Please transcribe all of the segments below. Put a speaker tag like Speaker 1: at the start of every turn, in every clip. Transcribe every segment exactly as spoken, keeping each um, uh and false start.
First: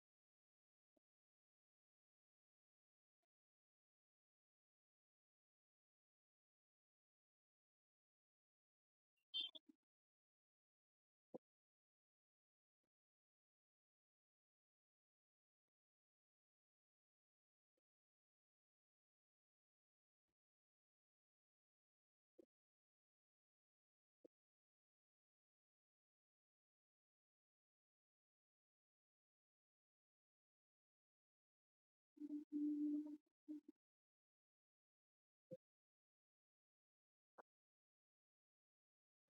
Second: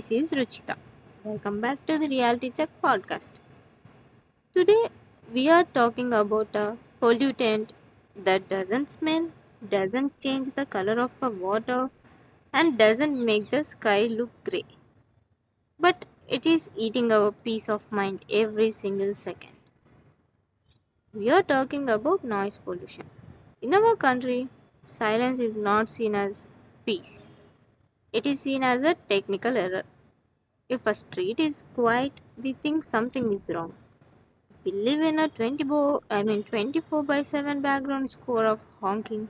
Speaker 1: this is Ruchita. Welcome back to the Reality Check podcast. Today we are talking about a pollutant that doesn't smell, doesn't change the color of the water, and doesn't make the sky look grey. But it is eating our peace of mind every single second. We are talking about noise pollution. In our country, silence is not seen as peace, it is seen as a technical error. If a street is quiet, we think something is wrong. We live in a twenty four I mean twenty four by seven background score of honking,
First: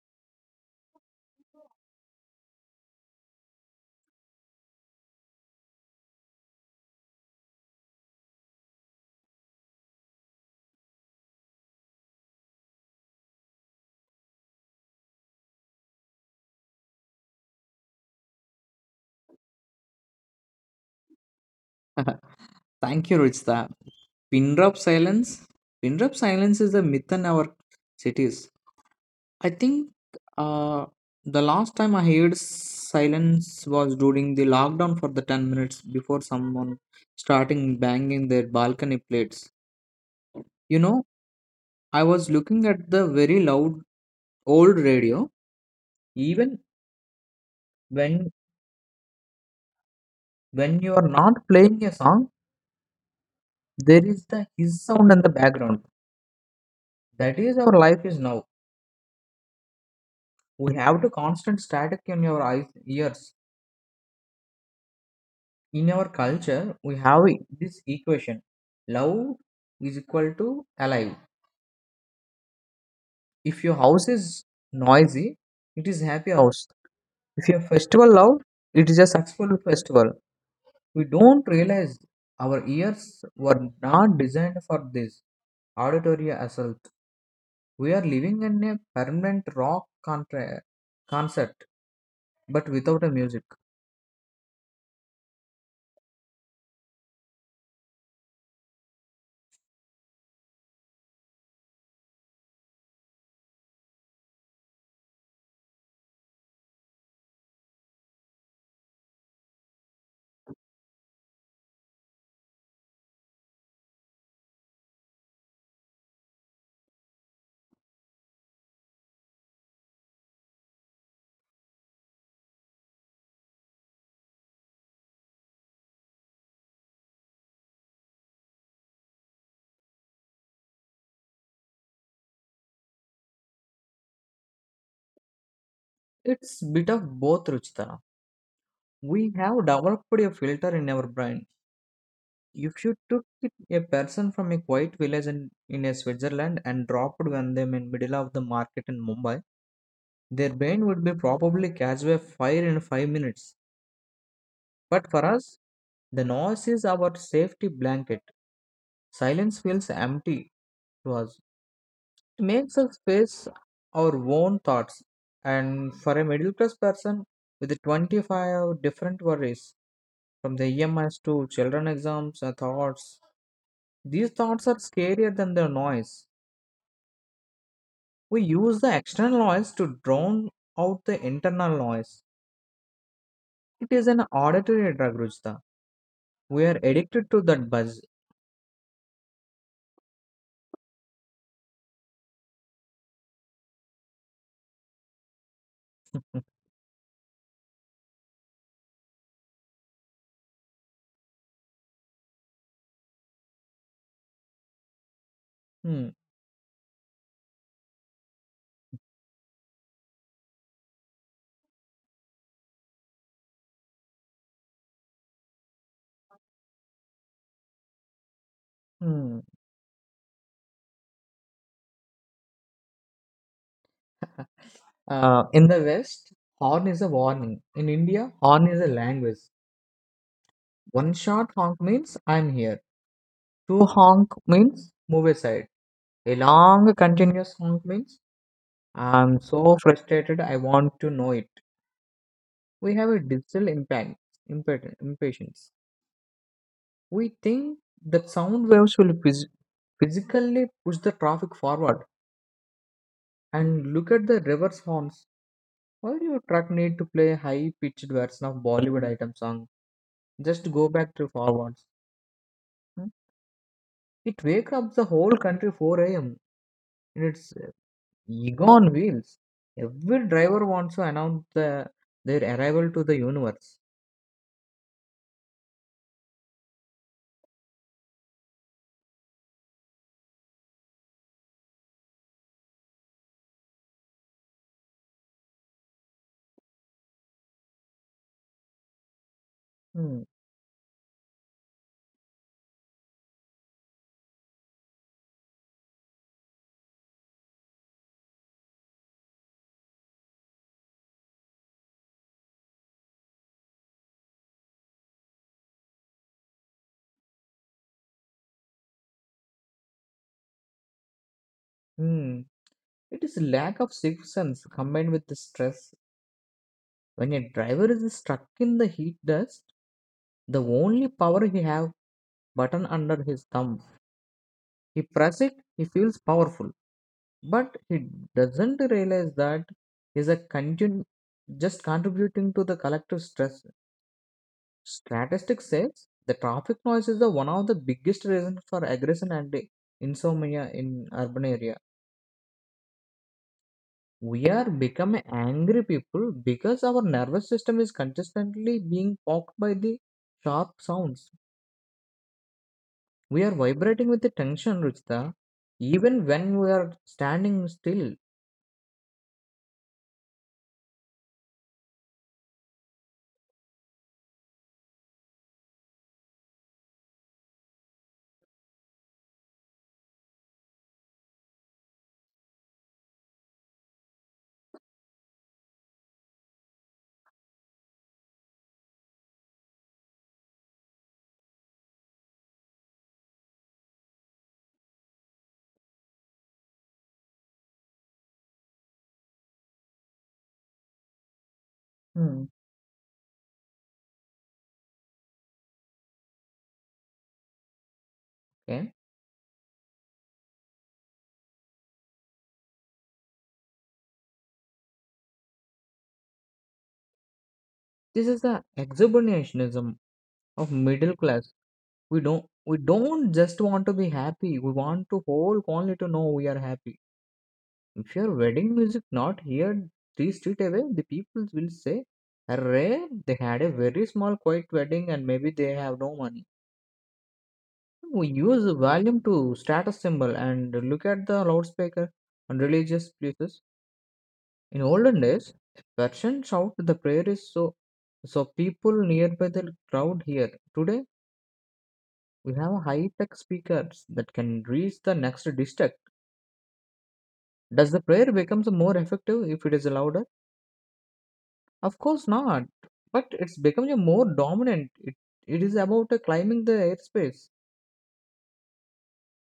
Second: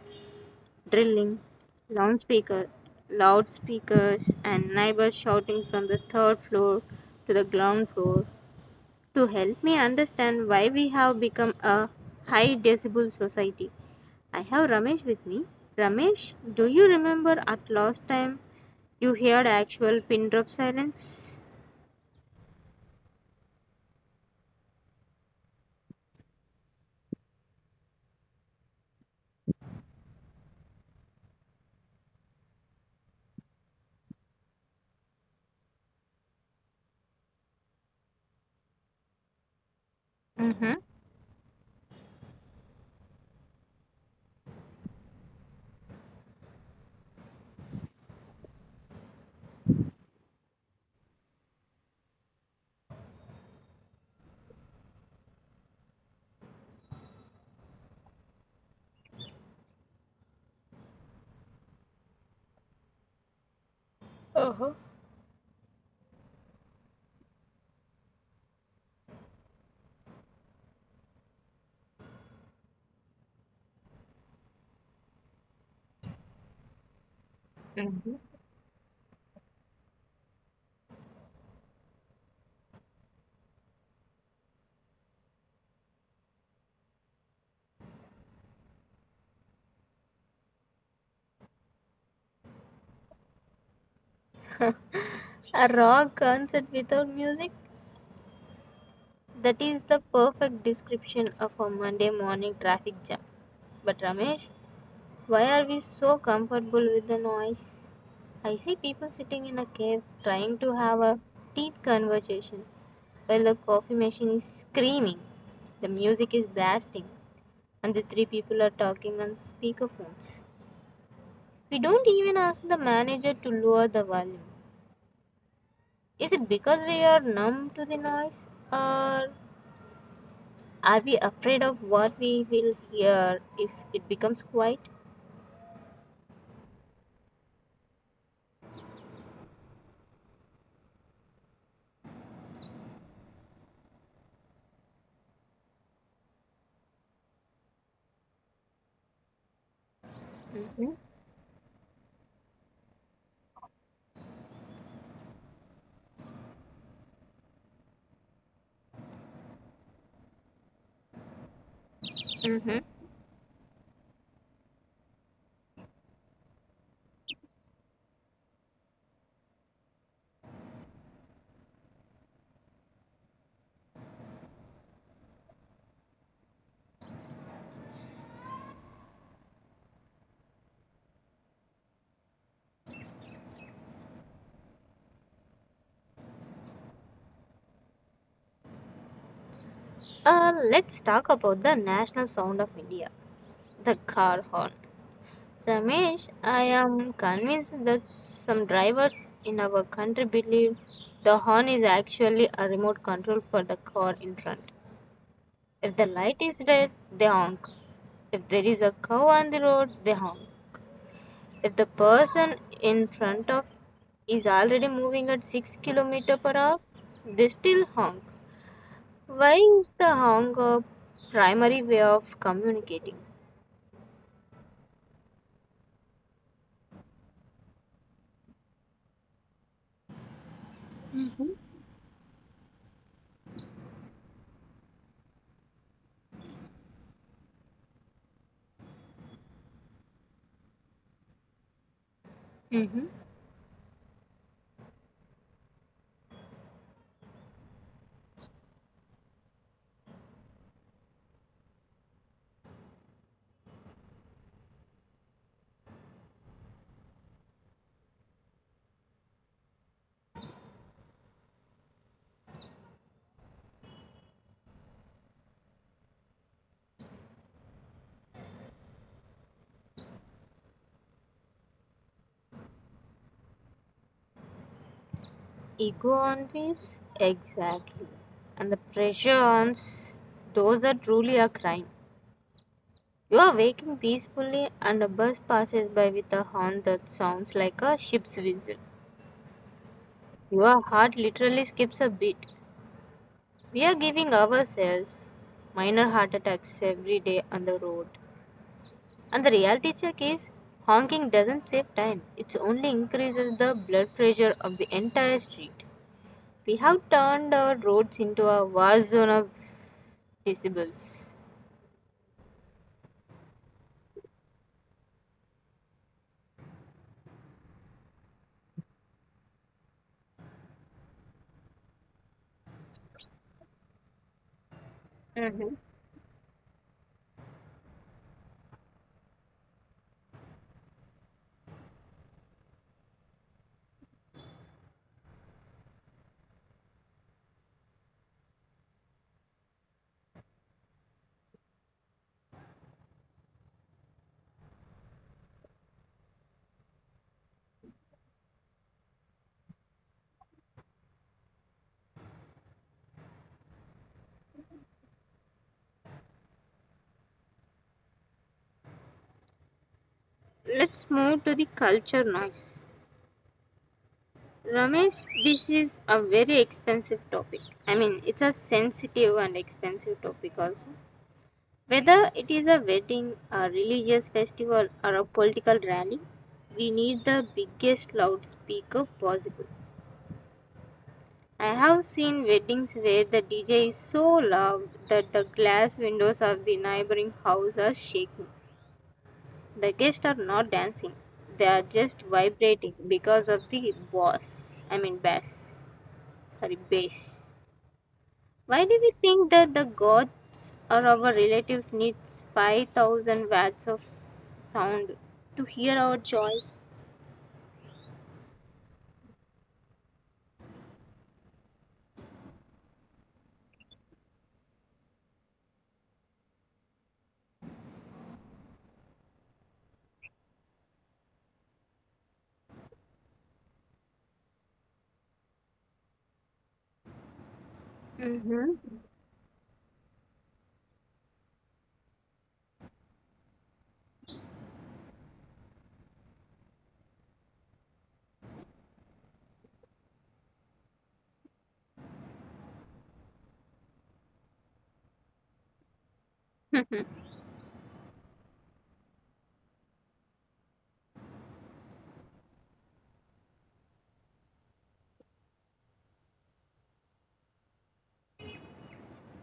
Speaker 1: drilling, loudspeaker, loudspeakers, and neighbors shouting from the third floor to the ground floor. To help me understand why we have become a high decibel society, I have Ramesh with me. Ramesh, do you remember at last time you heard actual pin drop silence?
Speaker 2: Thank you, Ruchita. Pin drop silence. Pin drop silence is a myth in our cities. I think uh, the last time I heard silence was during the lockdown for the ten minutes before someone starting banging their balcony plates.
Speaker 1: Mm-hmm.
Speaker 2: You know, I was looking at the very loud old radio. Even when when you are not playing a song, there is the his sound in the background. That is our life is now. We have to constant static in your eyes ears in our culture we have this equation love is equal to alive if your house is noisy it is happy house if your festival loud, it is a successful festival. We don't realize our ears were not designed for this auditory assault. We are living in a permanent rock contra- concert but without a music.
Speaker 1: A rock concert without music? That is the perfect description of a Monday morning traffic jam. But Ramesh, why are we so comfortable with the noise? I see people sitting in a cave trying to have a deep conversation while the coffee machine is screaming, the music is blasting, and the three people are talking on speakerphones. We don't even ask the manager to lower the volume. Is it because we are numb to the noise, or are we afraid of what we will hear if it becomes quiet?
Speaker 2: It's bit of both, Ruchita. We have developed a filter in our brain. If you took it- a person from a quiet village in, in a Switzerland and dropped on them in middle of the market in Mumbai, their brain
Speaker 1: Hmm.
Speaker 2: would be probably catch a fire in five minutes. But for us, the noise is our safety blanket. Silence feels empty to us. It makes
Speaker 1: Mm-hmm.
Speaker 2: us face our own thoughts. And for a middle class person with twenty-five different worries, from the E M Is to children exams and thoughts, these thoughts are scarier than the noise. We use the external noise to drown out the internal noise. It is an auditory drug, Rujita. We are addicted to that buzz.
Speaker 1: Uh, let's talk about the national sound of India, the car horn. Ramesh, I am convinced that some drivers in our country believe the horn is actually a remote control for the car in front. If the
Speaker 2: Hmm,
Speaker 1: light is red, they honk. If there is a cow on the road, they honk. If the person in front of is already moving at six kilometers per hour per hour, they still honk.
Speaker 2: hmm.
Speaker 1: Why is the honk a primary way of communicating?
Speaker 2: Uh, in the West, horn is a warning. In India, horn is a language. One short honk means I'm here. Two honk means move aside. A long continuous honk means I'm so frustrated I want to know it. We have a digital impact, impatience. We think that sound waves will phys- physically push the traffic forward. And look at the reverse horns. Why do you truck need to play high pitched version of Bollywood item song? Just go back to forwards. Hmm? It wake up the whole country four a m in its uh, ego on wheels. Every driver wants to announce the, their arrival to the universe.
Speaker 1: Ego on wheels, exactly. And the pressure on those are truly a crime. You are waking peacefully and a bus passes by with a horn that sounds like a ship's whistle.
Speaker 2: Hmm.
Speaker 1: Your heart literally skips a beat. We are giving ourselves minor heart attacks every day on the road. And the reality check is, honking doesn't save time, it only increases the blood pressure of the entire street. We have turned our roads into a war zone of decibels.
Speaker 2: Hmm. It is lack of sixth sense combined with the stress. When a driver is stuck in the heat dust, the only power he have button under his thumb. He press it,
Speaker 1: Hmm.
Speaker 2: he feels powerful, but he doesn't realize that is a continu- just contributing to the collective stress. Statistics says the traffic noise is the one of the biggest reasons for aggression and insomnia in urban area. We are becoming angry people because our nervous system is consistently being poked by the sharp sounds. We are vibrating with the tension, Ruchita, even when we are standing still.
Speaker 1: Let's move to the culture noise. Ramesh, this is a very expensive topic. I mean, it's a sensitive and expensive topic also. Whether it is a wedding, a religious festival, or a political rally, we need the biggest loudspeaker possible. I have seen weddings where the D J is so loud that the glass windows of the neighboring house are shaking. The guests are not dancing, they are just
Speaker 2: Hmm.
Speaker 1: vibrating because of the bass. I mean, bass. Sorry, bass. Why
Speaker 2: Okay?
Speaker 1: do we think that the gods or our relatives needs five thousand watts of sound to hear our joy?
Speaker 2: This is the exhibitionism of middle class. We don't we don't just want to be happy. We want to whole only to know we are happy. If your wedding music not here three street away, the people will say, "Array, they had a very small quiet wedding and maybe they have no money." We use
Speaker 1: Mm-hmm.
Speaker 2: volume to status symbol and look at the loudspeaker on religious places. In olden days, Persian shout the prayer is so so people nearby the crowd here. Today we have high tech speakers that can reach the next district. Does the prayer becomes more effective if it is louder? Of course not. But it's becoming a more dominant. It, it is about uh, climbing the airspace.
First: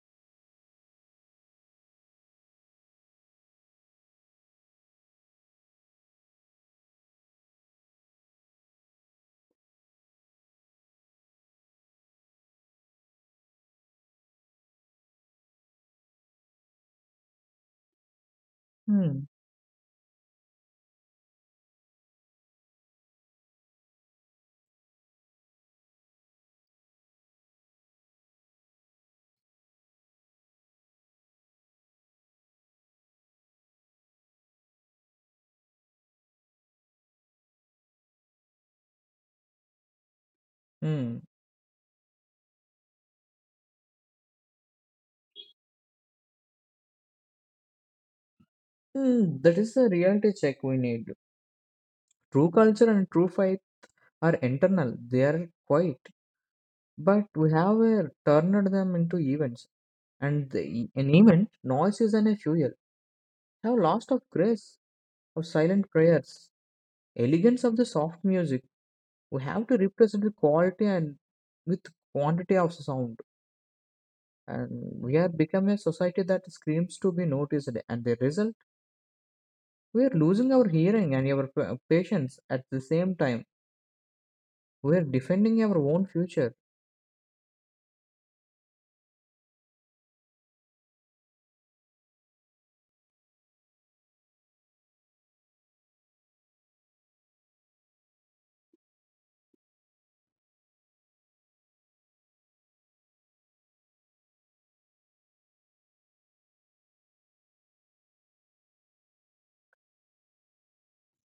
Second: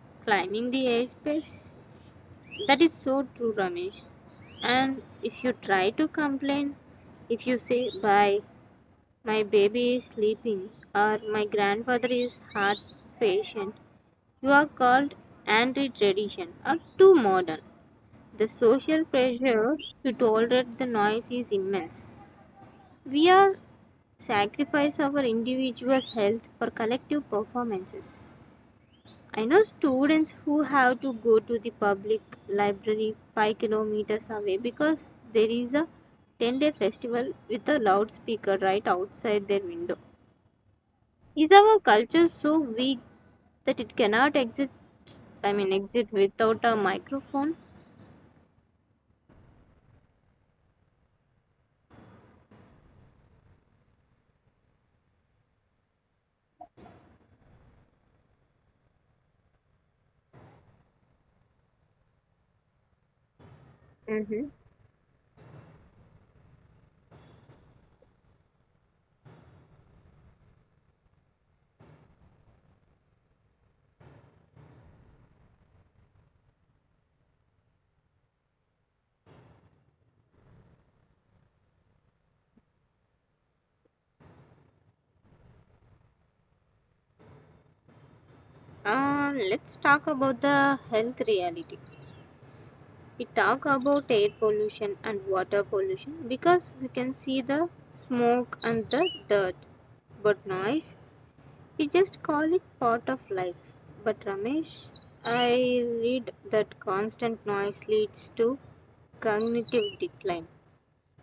Speaker 1: Climbing the airspace. That is so true, Ramesh. And if you try to complain, if you say, Bye, my baby is sleeping, or my grandfather is heart patient, you are called anti tradition or too modern. The social
Speaker 2: Hmm.
Speaker 1: pressure to tolerate the noise is immense. We are sacrifice our individual health for collective performances. I know students who have to go to the public library five kilometers away because there is a ten day festival with a loudspeaker right outside their window.
Speaker 2: Hmm.
Speaker 1: Is our culture so weak that it cannot exist? I mean, exit without a microphone?
Speaker 2: Hmm. That is the reality check we need. True culture and true fight are internal. They are quiet. But we have uh, turned them into events. And the, and even noises and a fuel have lost of
Speaker 1: Mm-hmm.
Speaker 2: grace of silent prayers, elegance of the soft music. We have to represent the quality and with quantity of sound. And we have become a society that screams to be noticed, and the result we are losing our hearing and our pa- patience at the same time. We are defending our own future.
Speaker 1: Uh, let's talk about the health reality. We talk about air pollution and water pollution because we can see the smoke and the dirt. But noise, we just call it part of life. But Ramesh, I read that constant noise leads to cognitive decline.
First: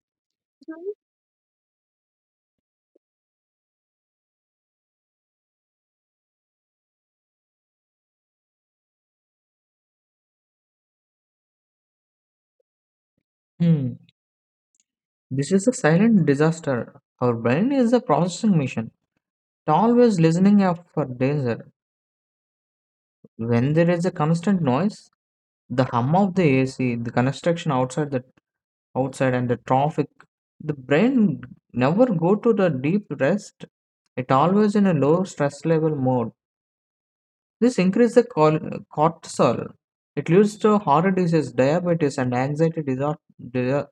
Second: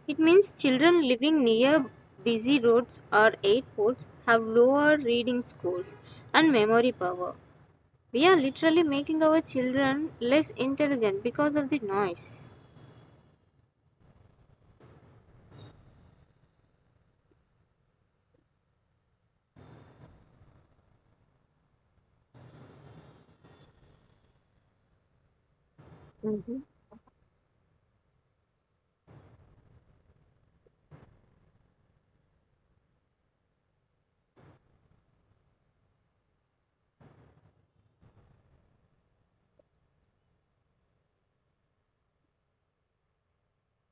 Speaker 1: It means children living near busy roads or airports have lower reading scores and memory power. We are literally making our children less intelligent because of the noise.
Speaker 2: Hmm. This is a silent disaster. Our brain is a processing machine, always listening out for danger. When there is a constant noise, the hum of the
Speaker 1: Mhm.
Speaker 2: A C, the construction outside the outside and the traffic, the brain never go to the deep rest. It always in a low stress level mode. This increase the col- cortisol. It leads to heart disease, diabetes, and anxiety disor- di-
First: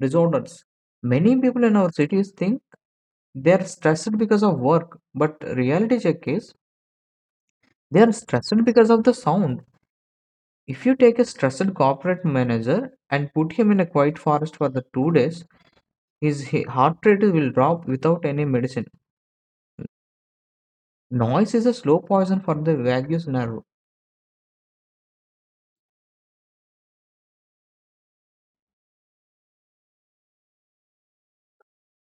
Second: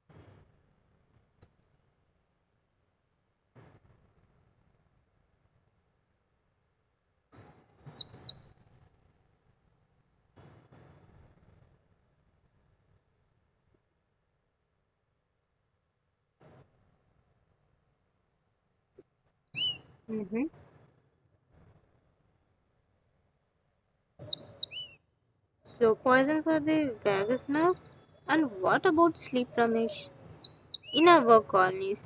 Speaker 2: disorders. Many people in our cities think they are stressed because of work, but reality check is they are stressed because of the sound. If you take a stressed corporate manager and put him in a quiet forest for the two days, his he- heart rate will drop without any medicine.
Speaker 1: Mm-hmm.
Speaker 2: Noise is a slow poison for the vagus nerve.
Speaker 1: Slow poison for the vagus nerve. And what about sleep, Ramesh? In our colonies,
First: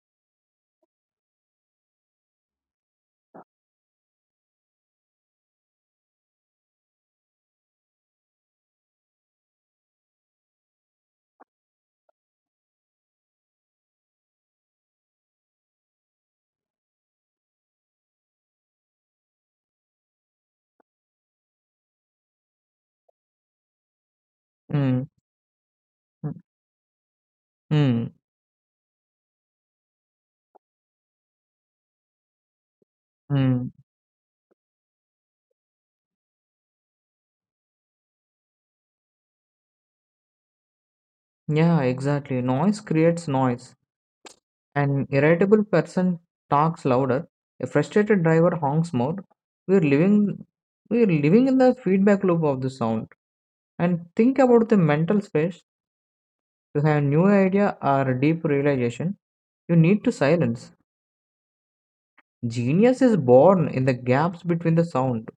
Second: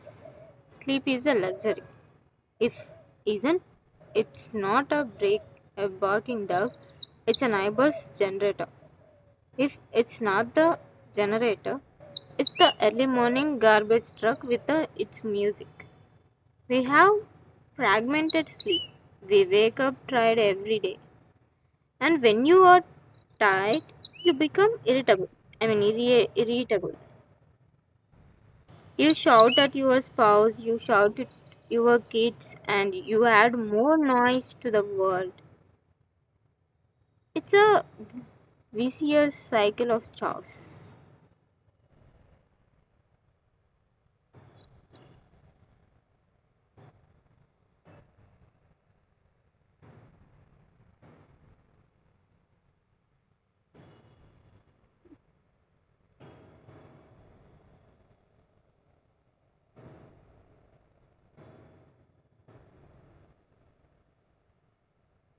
Speaker 1: sleep is a luxury. If isn't, it's not a break a barking dog. It's a neighbor's generator. If it's not the generator, it's the early morning garbage truck with the, its music. We have fragmented sleep. We wake up tired every day. And when you are tired, you become
Speaker 2: Mm,
Speaker 1: irritable I mean irri- irritable.
Speaker 2: mm,
Speaker 1: You shout at your spouse, you shout at your kids, and you add
Speaker 2: mm.
Speaker 1: more noise to the world. It's a vicious cycle of chaos.
Speaker 2: Yeah, exactly. Noise creates noise. An irritable person talks louder. A frustrated driver honks more. We're living, we're living in the feedback loop of the sound. And think about the mental space. To have new idea or deep realization, you need to silence. Genius is born in the gaps between the sound.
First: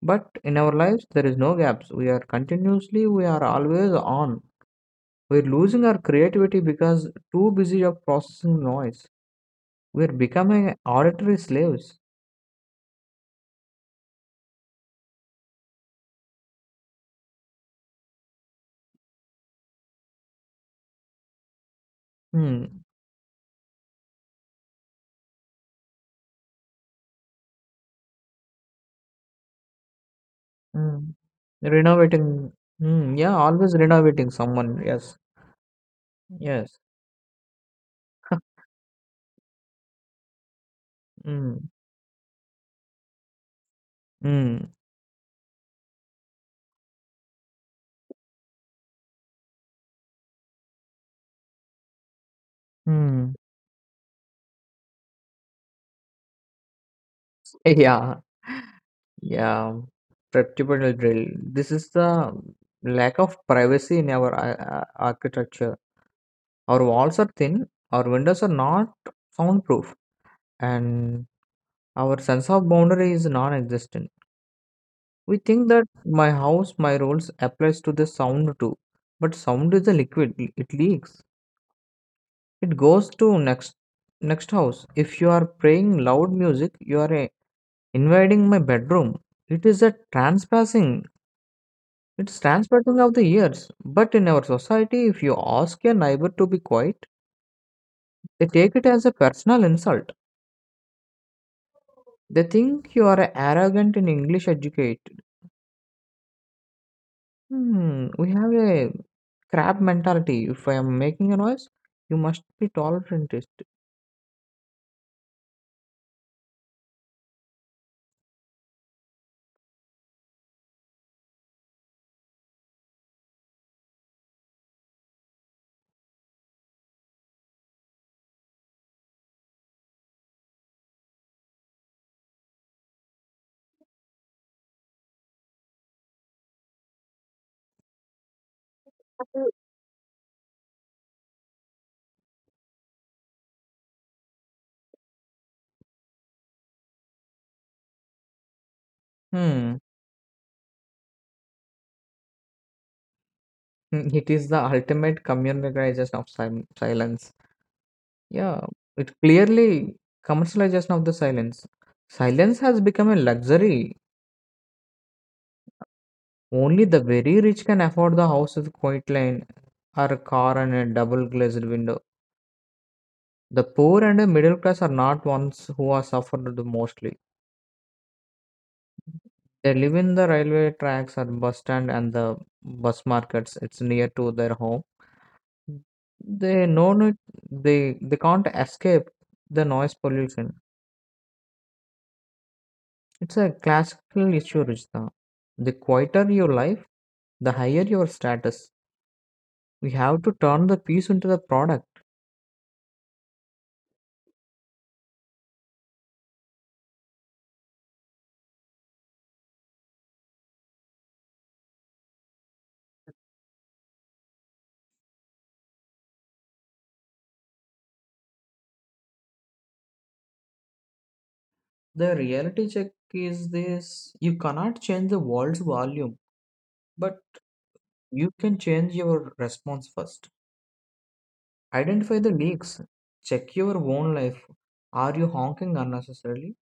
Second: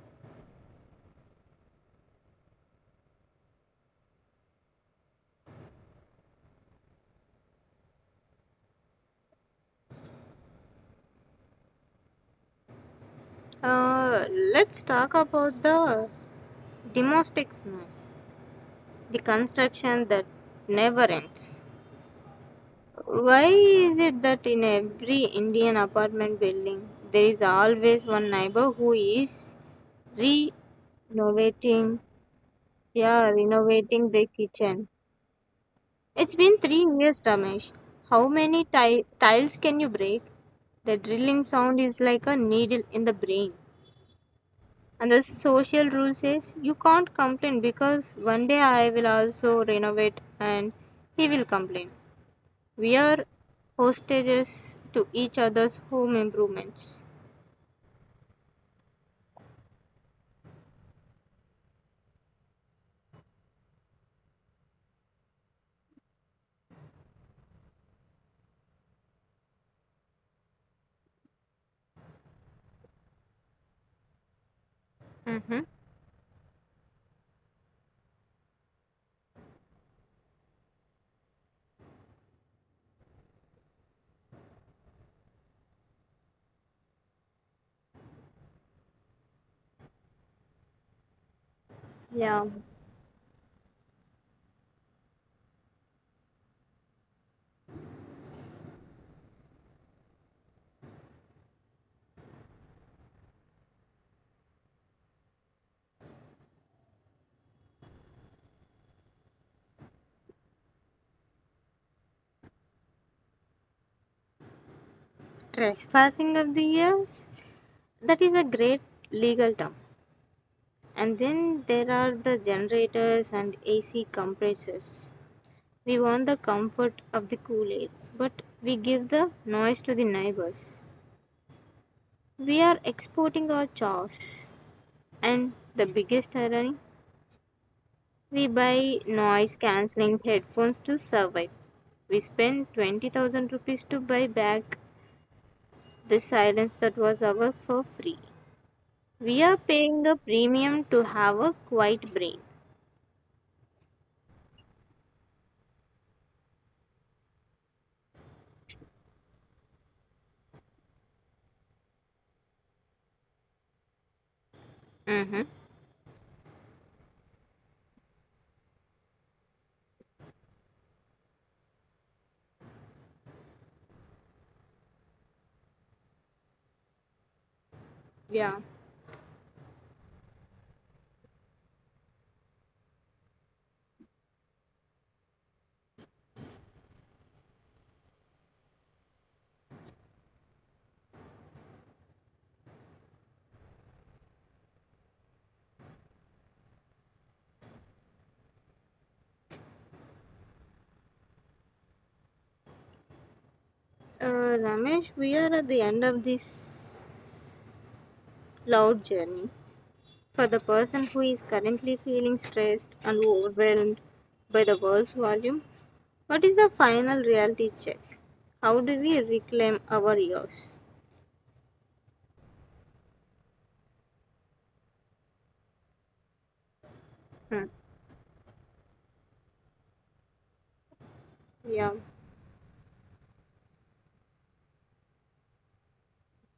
Speaker 2: But in our lives, there is no gaps. We are continuously, we are always on. We're losing our creativity because too busy of processing noise. We're becoming auditory slaves.
Speaker 1: uh, let's talk about the domestic noise, the construction that never ends.
Speaker 2: Hmm.
Speaker 1: Why is it that in every indian apartment building there is always one neighbor who is re
Speaker 2: Hmm.
Speaker 1: Innovating,
Speaker 2: Renovating. Hmm.
Speaker 1: yeah,
Speaker 2: Yeah, always
Speaker 1: renovating the
Speaker 2: renovating someone.
Speaker 1: kitchen.
Speaker 2: Yes.
Speaker 1: It's been
Speaker 2: Yes.
Speaker 1: three years, Ramesh. How many ti- tiles can you break? The drilling
Speaker 2: Hmm.
Speaker 1: sound is like a needle in the brain.
Speaker 2: Hmm.
Speaker 1: And the social rule says you can't complain because one day I will also renovate and he will complain. We are
Speaker 2: Hmm.
Speaker 1: hostages to each other's home improvements.
Speaker 2: Yeah. Yeah, reputable drill. This is the lack of privacy in our ar- ar- architecture. Our walls are thin, our windows are not soundproof, and our sense of boundary is non-existent. We
Speaker 1: Mm-hmm.
Speaker 2: think that my house, my rules applies to the sound too, but sound is a liquid. It leaks. It goes to next next house. If you are playing loud music, you are uh, invading my bedroom. It is a trespassing. It's
Speaker 1: Yeah,
Speaker 2: transporting of the years. But in our society, if you ask your neighbor to be quiet, they take it as a personal insult. They think you are arrogant and English educated. Hmm, we have a crab mentality. If I am making a noise, you must be tolerant. It.
Speaker 1: trespassing of the years. That is a great legal term. And then there are the generators and A C compressors. We want the comfort of the cool air, but we give the noise to the neighbors. We are exporting our chores. And the biggest irony, we buy noise cancelling headphones to survive. We spend twenty thousand rupees to buy back the silence that was ours for free. We are
Speaker 2: Hmm.
Speaker 1: paying a premium to have a quiet brain.
Speaker 2: Mm, it is the ultimate commercialization of sil- silence. Yeah, it clearly commercialization of the silence. Silence has become a luxury.
Speaker 1: Mm-hmm.
Speaker 2: Only the very rich can afford the house with quiet lane or a car and a double glazed window. The poor and the middle class are not ones who are suffered the mostly.
Speaker 1: Yeah.
Speaker 2: They live in the railway tracks or bus stand and the bus markets. It's near to their home. They know it. They they can't escape the noise pollution. It's a classical issue, Rishta. The quieter your life, the higher your status. We have to turn the peace into the product.
Speaker 1: Uh, Ramesh, we are at the end of this loud journey. For the person who is currently feeling stressed and overwhelmed by the world's volume, what is the final reality check? How do we reclaim our ears?
Speaker 2: The reality check is this: you cannot change the world's volume, but
Speaker 1: Hmm.
Speaker 2: you can change your response first.
Speaker 1: Yeah,
Speaker 2: Identify the leaks, check your own life. Are you honking unnecessarily?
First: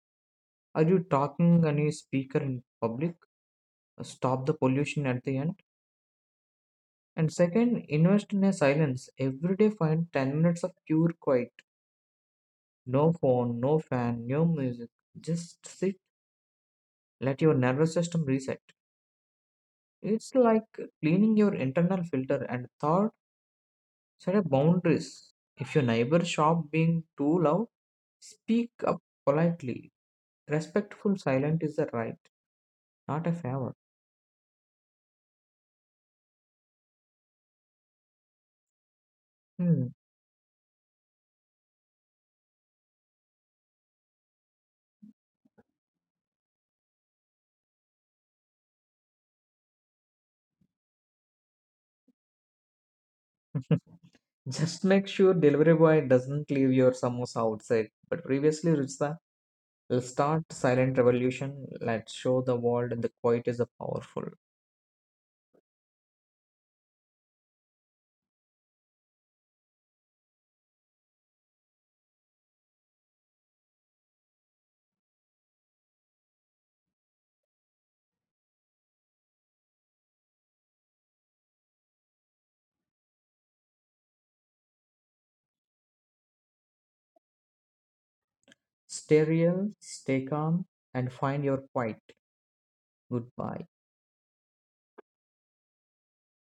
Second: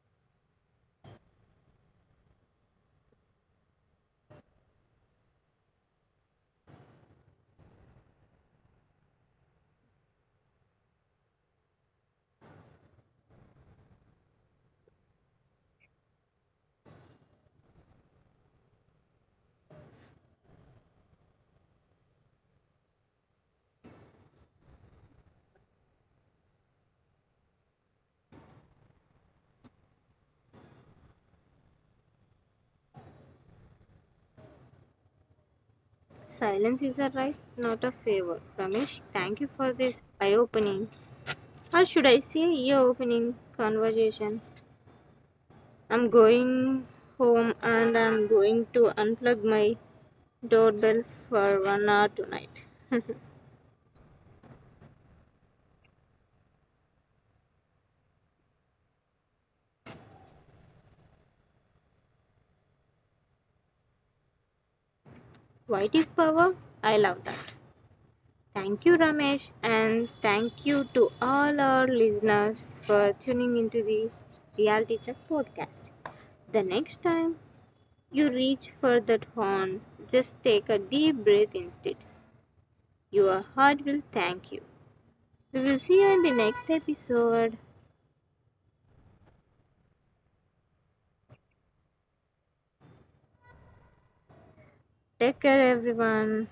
Speaker 2: Are you talking on a speaker in public? Stop the pollution at the end. And second, invest in a silence. Every day, find ten minutes of pure quiet. No phone, no fan, no music. Just sit, let your nervous system reset. It's like cleaning your internal filter and thought. Set up boundaries. If your neighbor shop being too loud, speak up politely. Respectful silence is a right, not a favor.
Speaker 1: silence is a right, not a favor. Ramesh, thank you for
Speaker 2: Hmm.
Speaker 1: this eye opening, or should I say ear opening conversation. I'm going home and I'm going to unplug my doorbell for one hour tonight.
Speaker 2: Just make sure delivery boy doesn't leave your samosa outside. But previously, Ritsa, we'll start silent revolution. Let's show the world the quiet is a powerful.
Speaker 1: White is power. I love that. Thank you, Ramesh, and thank you to all our listeners for tuning into the Reality Check podcast. The next time you reach for that horn, just take a deep breath instead. Your heart will thank you. We will see you in the next episode.
Speaker 2: Stay real, stay calm, and find your quiet. Goodbye.
Speaker 1: Take care, everyone.